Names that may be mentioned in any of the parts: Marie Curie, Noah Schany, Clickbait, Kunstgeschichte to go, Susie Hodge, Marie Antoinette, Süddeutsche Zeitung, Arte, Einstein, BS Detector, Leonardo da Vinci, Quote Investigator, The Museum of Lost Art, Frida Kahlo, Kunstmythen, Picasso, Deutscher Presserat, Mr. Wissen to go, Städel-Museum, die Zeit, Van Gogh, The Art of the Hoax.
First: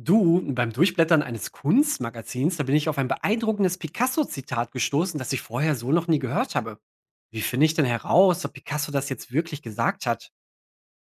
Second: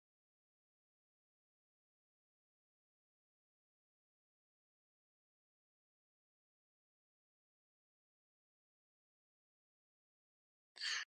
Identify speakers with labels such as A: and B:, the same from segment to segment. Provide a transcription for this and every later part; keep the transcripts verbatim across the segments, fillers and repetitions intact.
A: Du, beim Durchblättern eines Kunstmagazins, da bin ich auf ein beeindruckendes Picasso-Zitat gestoßen, das ich vorher so noch nie gehört habe. Wie finde ich denn heraus, ob Picasso das jetzt wirklich gesagt hat?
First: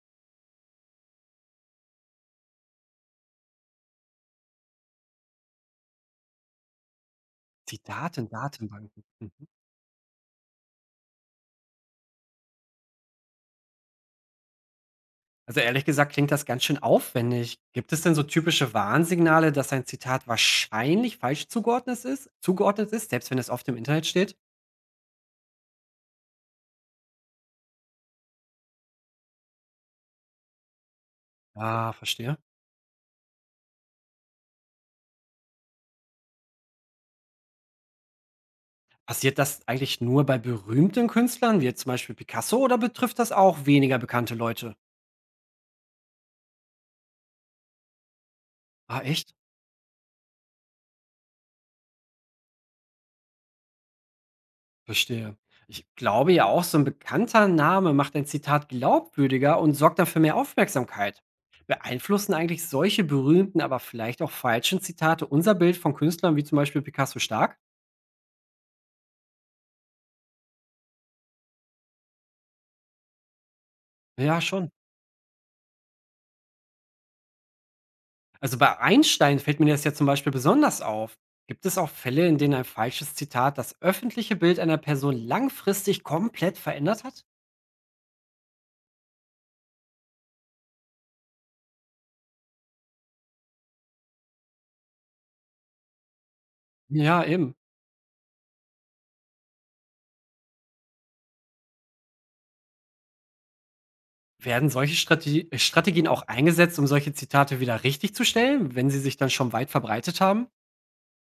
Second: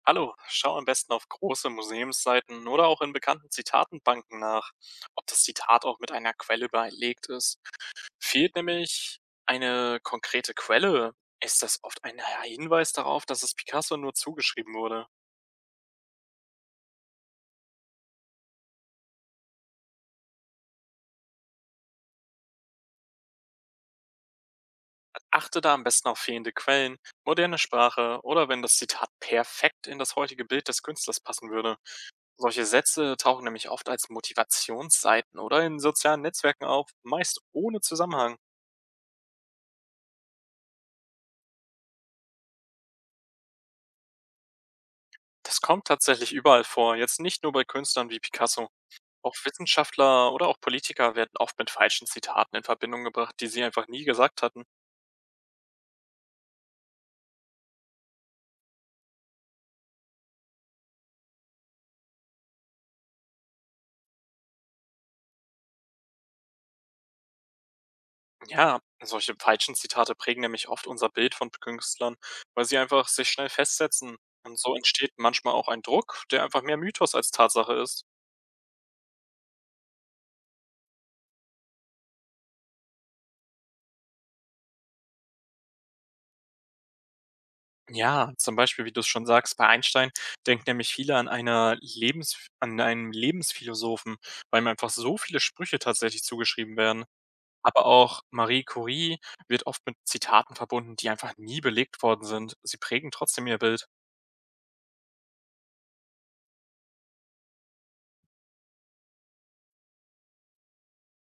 B: Hallo, schau am besten auf große Museumsseiten oder auch in bekannten Zitatenbanken nach, ob das Zitat auch mit einer Quelle belegt ist.
A: Zitaten,
B: Fehlt
A: Datenbanken.
B: nämlich
A: Hm.
B: eine konkrete Quelle, ist das oft ein Hinweis darauf, dass es Picasso nur zugeschrieben wurde.
A: Also ehrlich gesagt klingt das ganz schön aufwendig. Gibt es denn so typische Warnsignale, dass ein Zitat wahrscheinlich falsch zugeordnet ist, zugeordnet ist, selbst wenn es oft im Internet steht?
B: Achte da am besten auf fehlende Quellen, moderne Sprache oder wenn das Zitat perfekt in das heutige Bild des Künstlers passen würde.
A: Ah, verstehe.
B: Solche Sätze tauchen nämlich oft als Motivationsseiten oder in sozialen Netzwerken auf, meist ohne Zusammenhang.
A: Passiert das eigentlich nur bei berühmten Künstlern, wie jetzt zum Beispiel Picasso, oder betrifft das auch weniger bekannte Leute?
B: Das kommt tatsächlich überall vor, jetzt nicht nur bei Künstlern wie Picasso.
A: Ah, echt?
B: Auch Wissenschaftler oder auch Politiker werden oft mit falschen Zitaten in Verbindung gebracht, die sie einfach nie gesagt hatten.
A: Verstehe. Ich glaube ja auch, so ein bekannter Name macht ein Zitat glaubwürdiger und sorgt dann für mehr Aufmerksamkeit. Beeinflussen eigentlich solche berühmten, aber vielleicht auch falschen Zitate unser Bild von Künstlern wie zum Beispiel Picasso stark?
B: Ja, solche falschen Zitate prägen nämlich oft unser Bild von Künstlern, weil sie einfach sich schnell festsetzen.
A: Ja,
B: Und
A: schon.
B: so entsteht manchmal auch ein Druck, der einfach mehr Mythos als Tatsache ist.
A: Also bei Einstein fällt mir das ja zum Beispiel besonders auf. Gibt es auch Fälle, in denen ein falsches Zitat das öffentliche Bild einer Person langfristig komplett verändert hat?
B: Ja, zum Beispiel, wie du es schon sagst, bei Einstein denken nämlich viele an, einer Lebens an einen Lebensphilosophen, weil ihm einfach so viele Sprüche tatsächlich zugeschrieben werden.
A: Ja, eben.
B: Aber auch Marie Curie wird oft mit Zitaten verbunden, die einfach nie belegt worden sind. Sie prägen trotzdem ihr Bild.
A: Werden solche Strate äh, Strategien auch eingesetzt, um solche Zitate wieder richtigzustellen, wenn sie sich dann schon weit verbreitet haben?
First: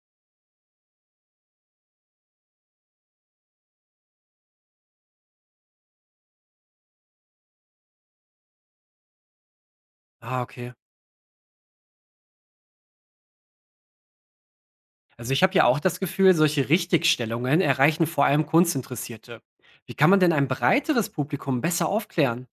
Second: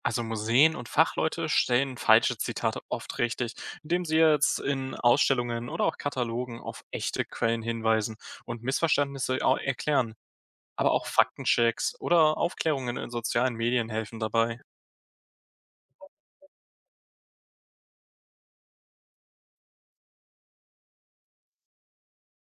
B: Also Museen und Fachleute stellen falsche Zitate oft richtig, indem sie jetzt in Ausstellungen oder auch Katalogen auf echte Quellen hinweisen und Missverständnisse au- erklären.
A: Ah, okay.
B: Aber auch Faktenchecks oder Aufklärungen in sozialen Medien helfen dabei.
A: Also ich habe ja auch das Gefühl, solche Richtigstellungen erreichen vor allem Kunstinteressierte. Wie kann man denn ein breiteres Publikum besser aufklären?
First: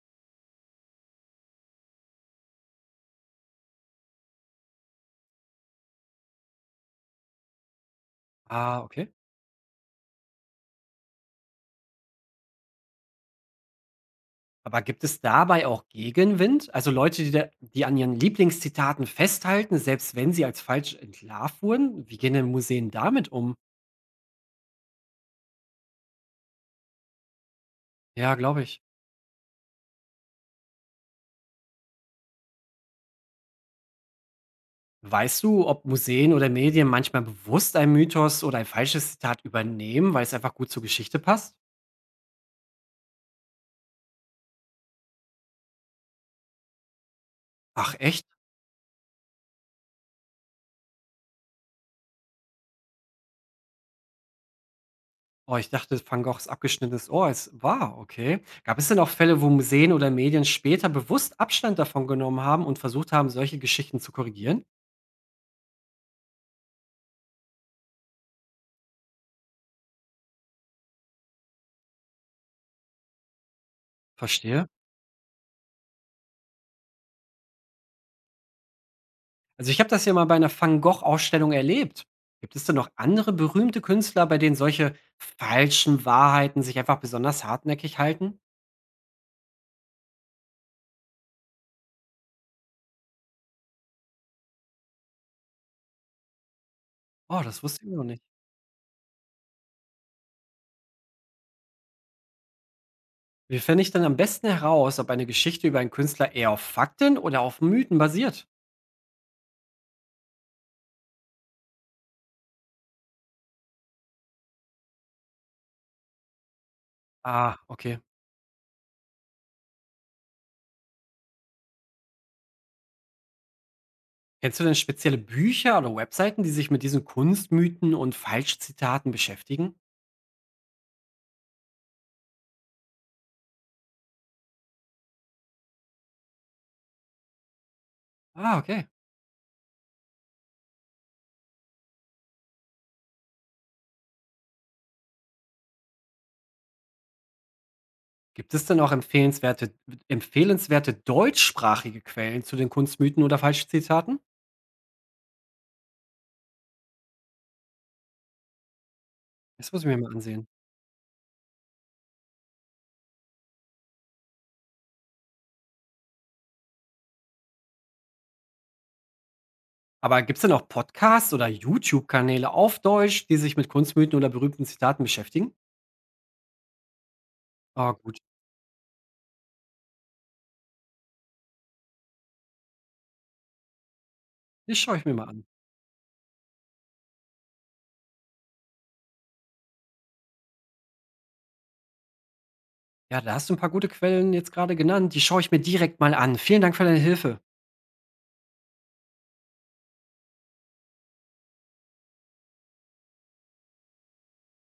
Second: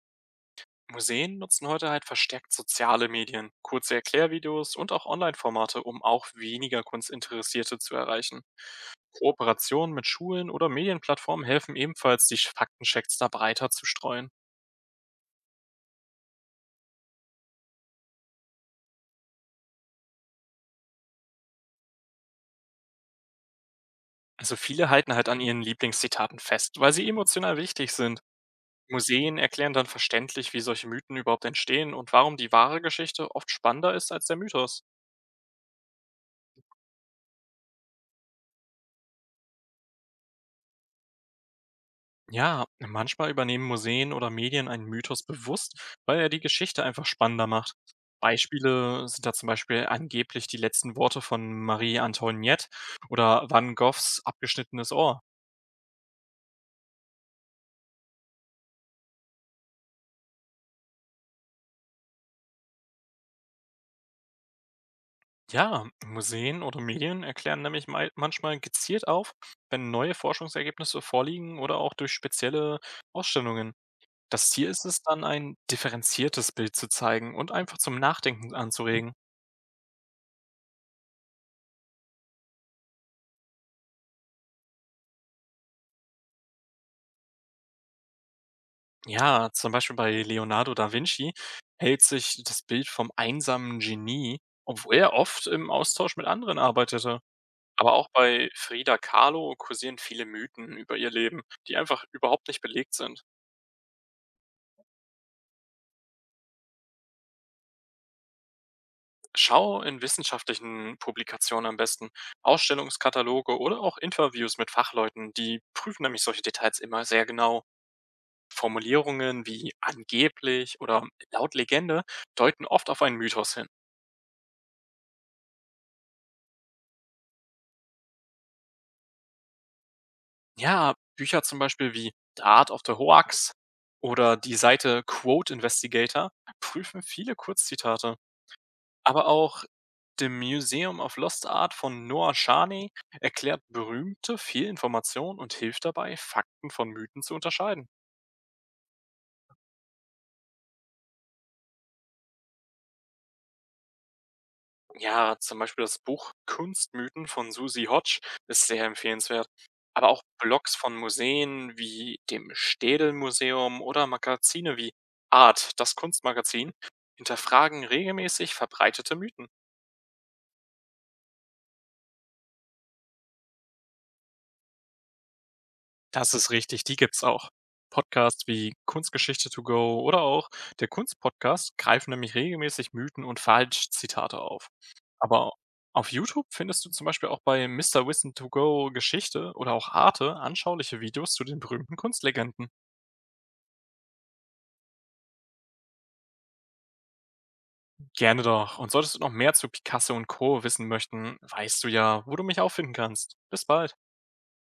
B: Museen nutzen heute halt verstärkt soziale Medien, kurze Erklärvideos und auch Online-Formate, um auch weniger Kunstinteressierte zu erreichen.
A: Ah, okay.
B: Kooperationen mit Schulen oder Medienplattformen helfen ebenfalls, die Faktenchecks da breiter zu streuen.
A: Aber gibt es dabei auch Gegenwind? Also Leute, die, da, die an ihren Lieblingszitaten festhalten, selbst wenn sie als falsch entlarvt wurden? Wie gehen denn Museen damit um?
B: Also viele halten halt an ihren Lieblingszitaten fest, weil sie emotional wichtig sind.
A: Ja, glaube ich.
B: Museen erklären dann verständlich, wie solche Mythen überhaupt entstehen und warum die wahre Geschichte oft spannender ist als der Mythos.
A: Weißt du, ob Museen oder Medien manchmal bewusst einen Mythos oder ein falsches Zitat übernehmen, weil es einfach gut zur Geschichte passt?
B: Ja, manchmal übernehmen Museen oder Medien einen Mythos bewusst, weil er die Geschichte einfach spannender macht.
A: Ach, echt?
B: Beispiele sind da zum Beispiel angeblich die letzten Worte von Marie Antoinette oder Van Goghs abgeschnittenes Ohr.
A: Oh, ich dachte, Van Goghs abgeschnittenes Ohr ist wahr, okay. Gab es denn auch Fälle, wo Museen oder Medien später bewusst Abstand davon genommen haben und versucht haben, solche Geschichten zu korrigieren?
B: Ja, Museen oder Medien erklären nämlich mei- manchmal gezielt auf, wenn neue Forschungsergebnisse vorliegen oder auch durch spezielle Ausstellungen. Das Ziel
A: Verstehe.
B: ist es dann, ein differenziertes Bild zu zeigen und einfach zum Nachdenken anzuregen.
A: Also ich habe das ja mal bei einer Van Gogh-Ausstellung erlebt. Gibt es denn noch andere berühmte Künstler, bei denen solche falschen Wahrheiten sich einfach besonders hartnäckig halten?
B: Ja, zum Beispiel bei Leonardo da Vinci hält sich das Bild vom einsamen Genie, obwohl er oft im Austausch mit anderen arbeitete.
A: Oh, das wusste ich
B: Aber
A: noch
B: auch
A: nicht.
B: bei Frida Kahlo kursieren viele Mythen über ihr Leben, die einfach überhaupt nicht belegt sind.
A: Wie fände ich denn am besten heraus, ob eine Geschichte über einen Künstler eher auf Fakten oder auf Mythen basiert?
B: Schau in wissenschaftlichen Publikationen am besten, Ausstellungskataloge oder auch Interviews mit Fachleuten, die prüfen nämlich solche Details immer sehr
A: Ah,
B: genau.
A: okay.
B: Formulierungen wie angeblich oder laut Legende deuten oft auf einen Mythos hin.
A: Kennst du denn spezielle Bücher oder Webseiten, die sich mit diesen Kunstmythen und Falschzitaten beschäftigen?
B: Ja, Bücher zum Beispiel wie „The Art of the Hoax“ oder die Seite Quote Investigator prüfen viele Kurzzitate.
A: Ah, okay.
B: Aber auch „The Museum of Lost Art“ von Noah Schany erklärt Berühmte viel Information und hilft dabei, Fakten von Mythen zu unterscheiden.
A: Gibt es denn auch empfehlenswerte, empfehlenswerte deutschsprachige Quellen zu den Kunstmythen oder Falschzitaten?
B: Ja, zum Beispiel das Buch „Kunstmythen“ von Susie Hodge ist sehr empfehlenswert.
A: Das muss ich mir
B: Aber
A: mal
B: auch
A: ansehen.
B: Blogs von Museen wie dem Städel-Museum oder Magazine wie „Art“, das Kunstmagazin, hinterfragen regelmäßig verbreitete Mythen.
A: Aber gibt es denn auch Podcasts oder YouTube-Kanäle auf Deutsch, die sich mit Kunstmythen oder berühmten Zitaten beschäftigen?
B: Das ist richtig, die gibt's auch.
A: Ah, gut.
B: Podcasts wie Kunstgeschichte to go oder auch der Kunstpodcast greifen nämlich regelmäßig Mythen und Falschzitate auf.
A: Das schaue ich mir mal an.
B: Aber auf YouTube findest du zum Beispiel auch bei Mister Wissen to go Geschichte oder auch Arte anschauliche Videos zu den berühmten Kunstlegenden.
A: Ja, da hast du ein paar gute Quellen jetzt gerade genannt. Die schaue ich mir direkt mal an. Vielen Dank für deine Hilfe.
B: Gerne doch. Und solltest du noch mehr zu Picasso und Co. wissen möchten, weißt du ja, wo du mich auffinden kannst. Bis bald.